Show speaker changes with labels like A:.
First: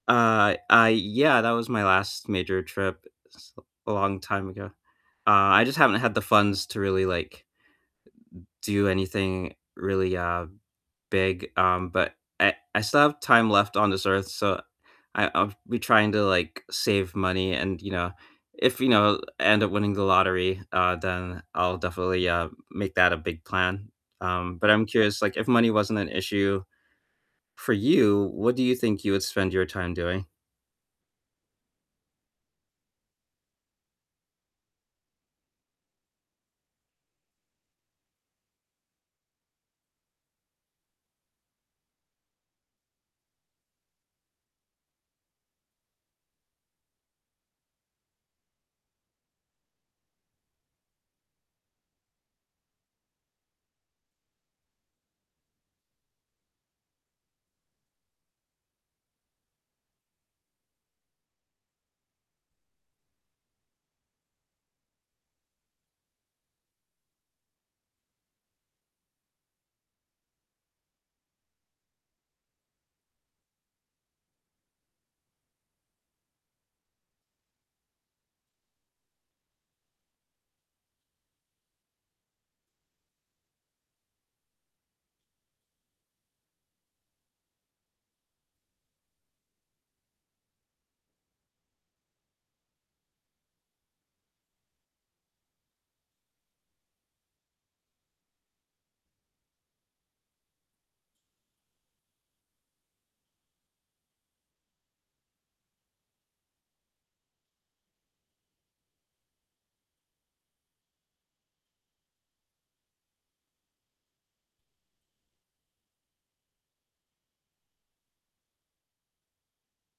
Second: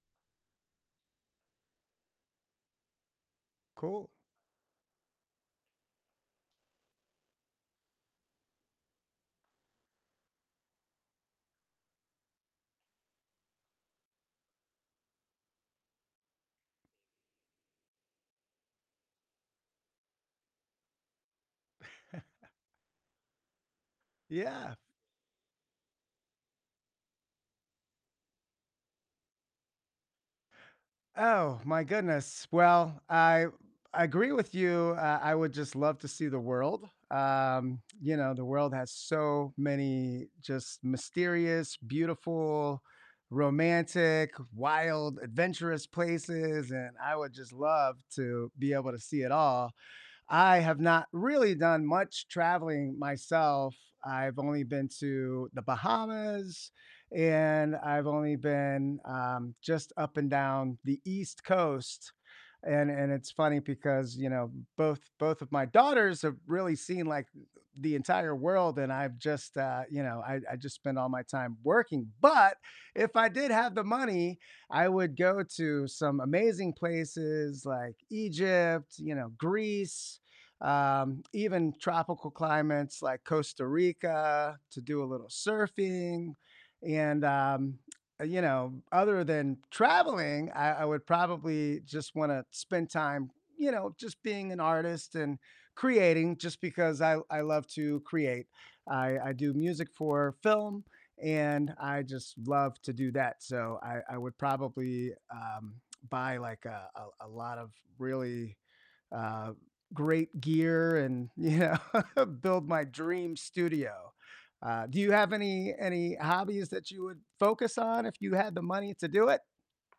A: Uh, i I Yeah, that was my last major trip s a
B: Cool.
A: long time ago, uh, I just haven't had the funds to really, like do anything really, uh, big, um, but I I still have time left on this earth, so, I I'll be trying to, like, save money and, you know, if, you know, end up winning the lottery, uh, then I'll definitely, uh, make that a big plan. Um, but
B: Yeah.
A: I'm curious, like, if money wasn't an issue for you, what do you think you would spend your time doing?
B: Oh, my goodness, well, I I agree with you, uh, I would just love to see the world, um, you know, the world has so many just mysterious, beautiful, romantic, wild, adventurous places, and I would just love to be able to see it all. I have not really done much traveling myself, I've only been to the Bahamas, and I've only been, um, just up and down the East Coast, and and it's funny because, you know, both both of my daughters have really seen, like, the entire world, and I've just, uh, you know, I I just spend all my time working, but if I did have the money, I would go to some amazing places like Egypt, you know, Greece, um, even tropical climates like Costa Rica to do a little surfing, and, um, you know other than traveling, I I would probably just wanna spend time, you know, just being an artist and creating just because I I love to create. I I do music for film, and I just love to do that, so I I would probably, um, buy, like, a a a lot of really, uh, great gear and, you know, build my dream studio. Uh, do you have any any hobbies that you would focus on if you had the money to do it?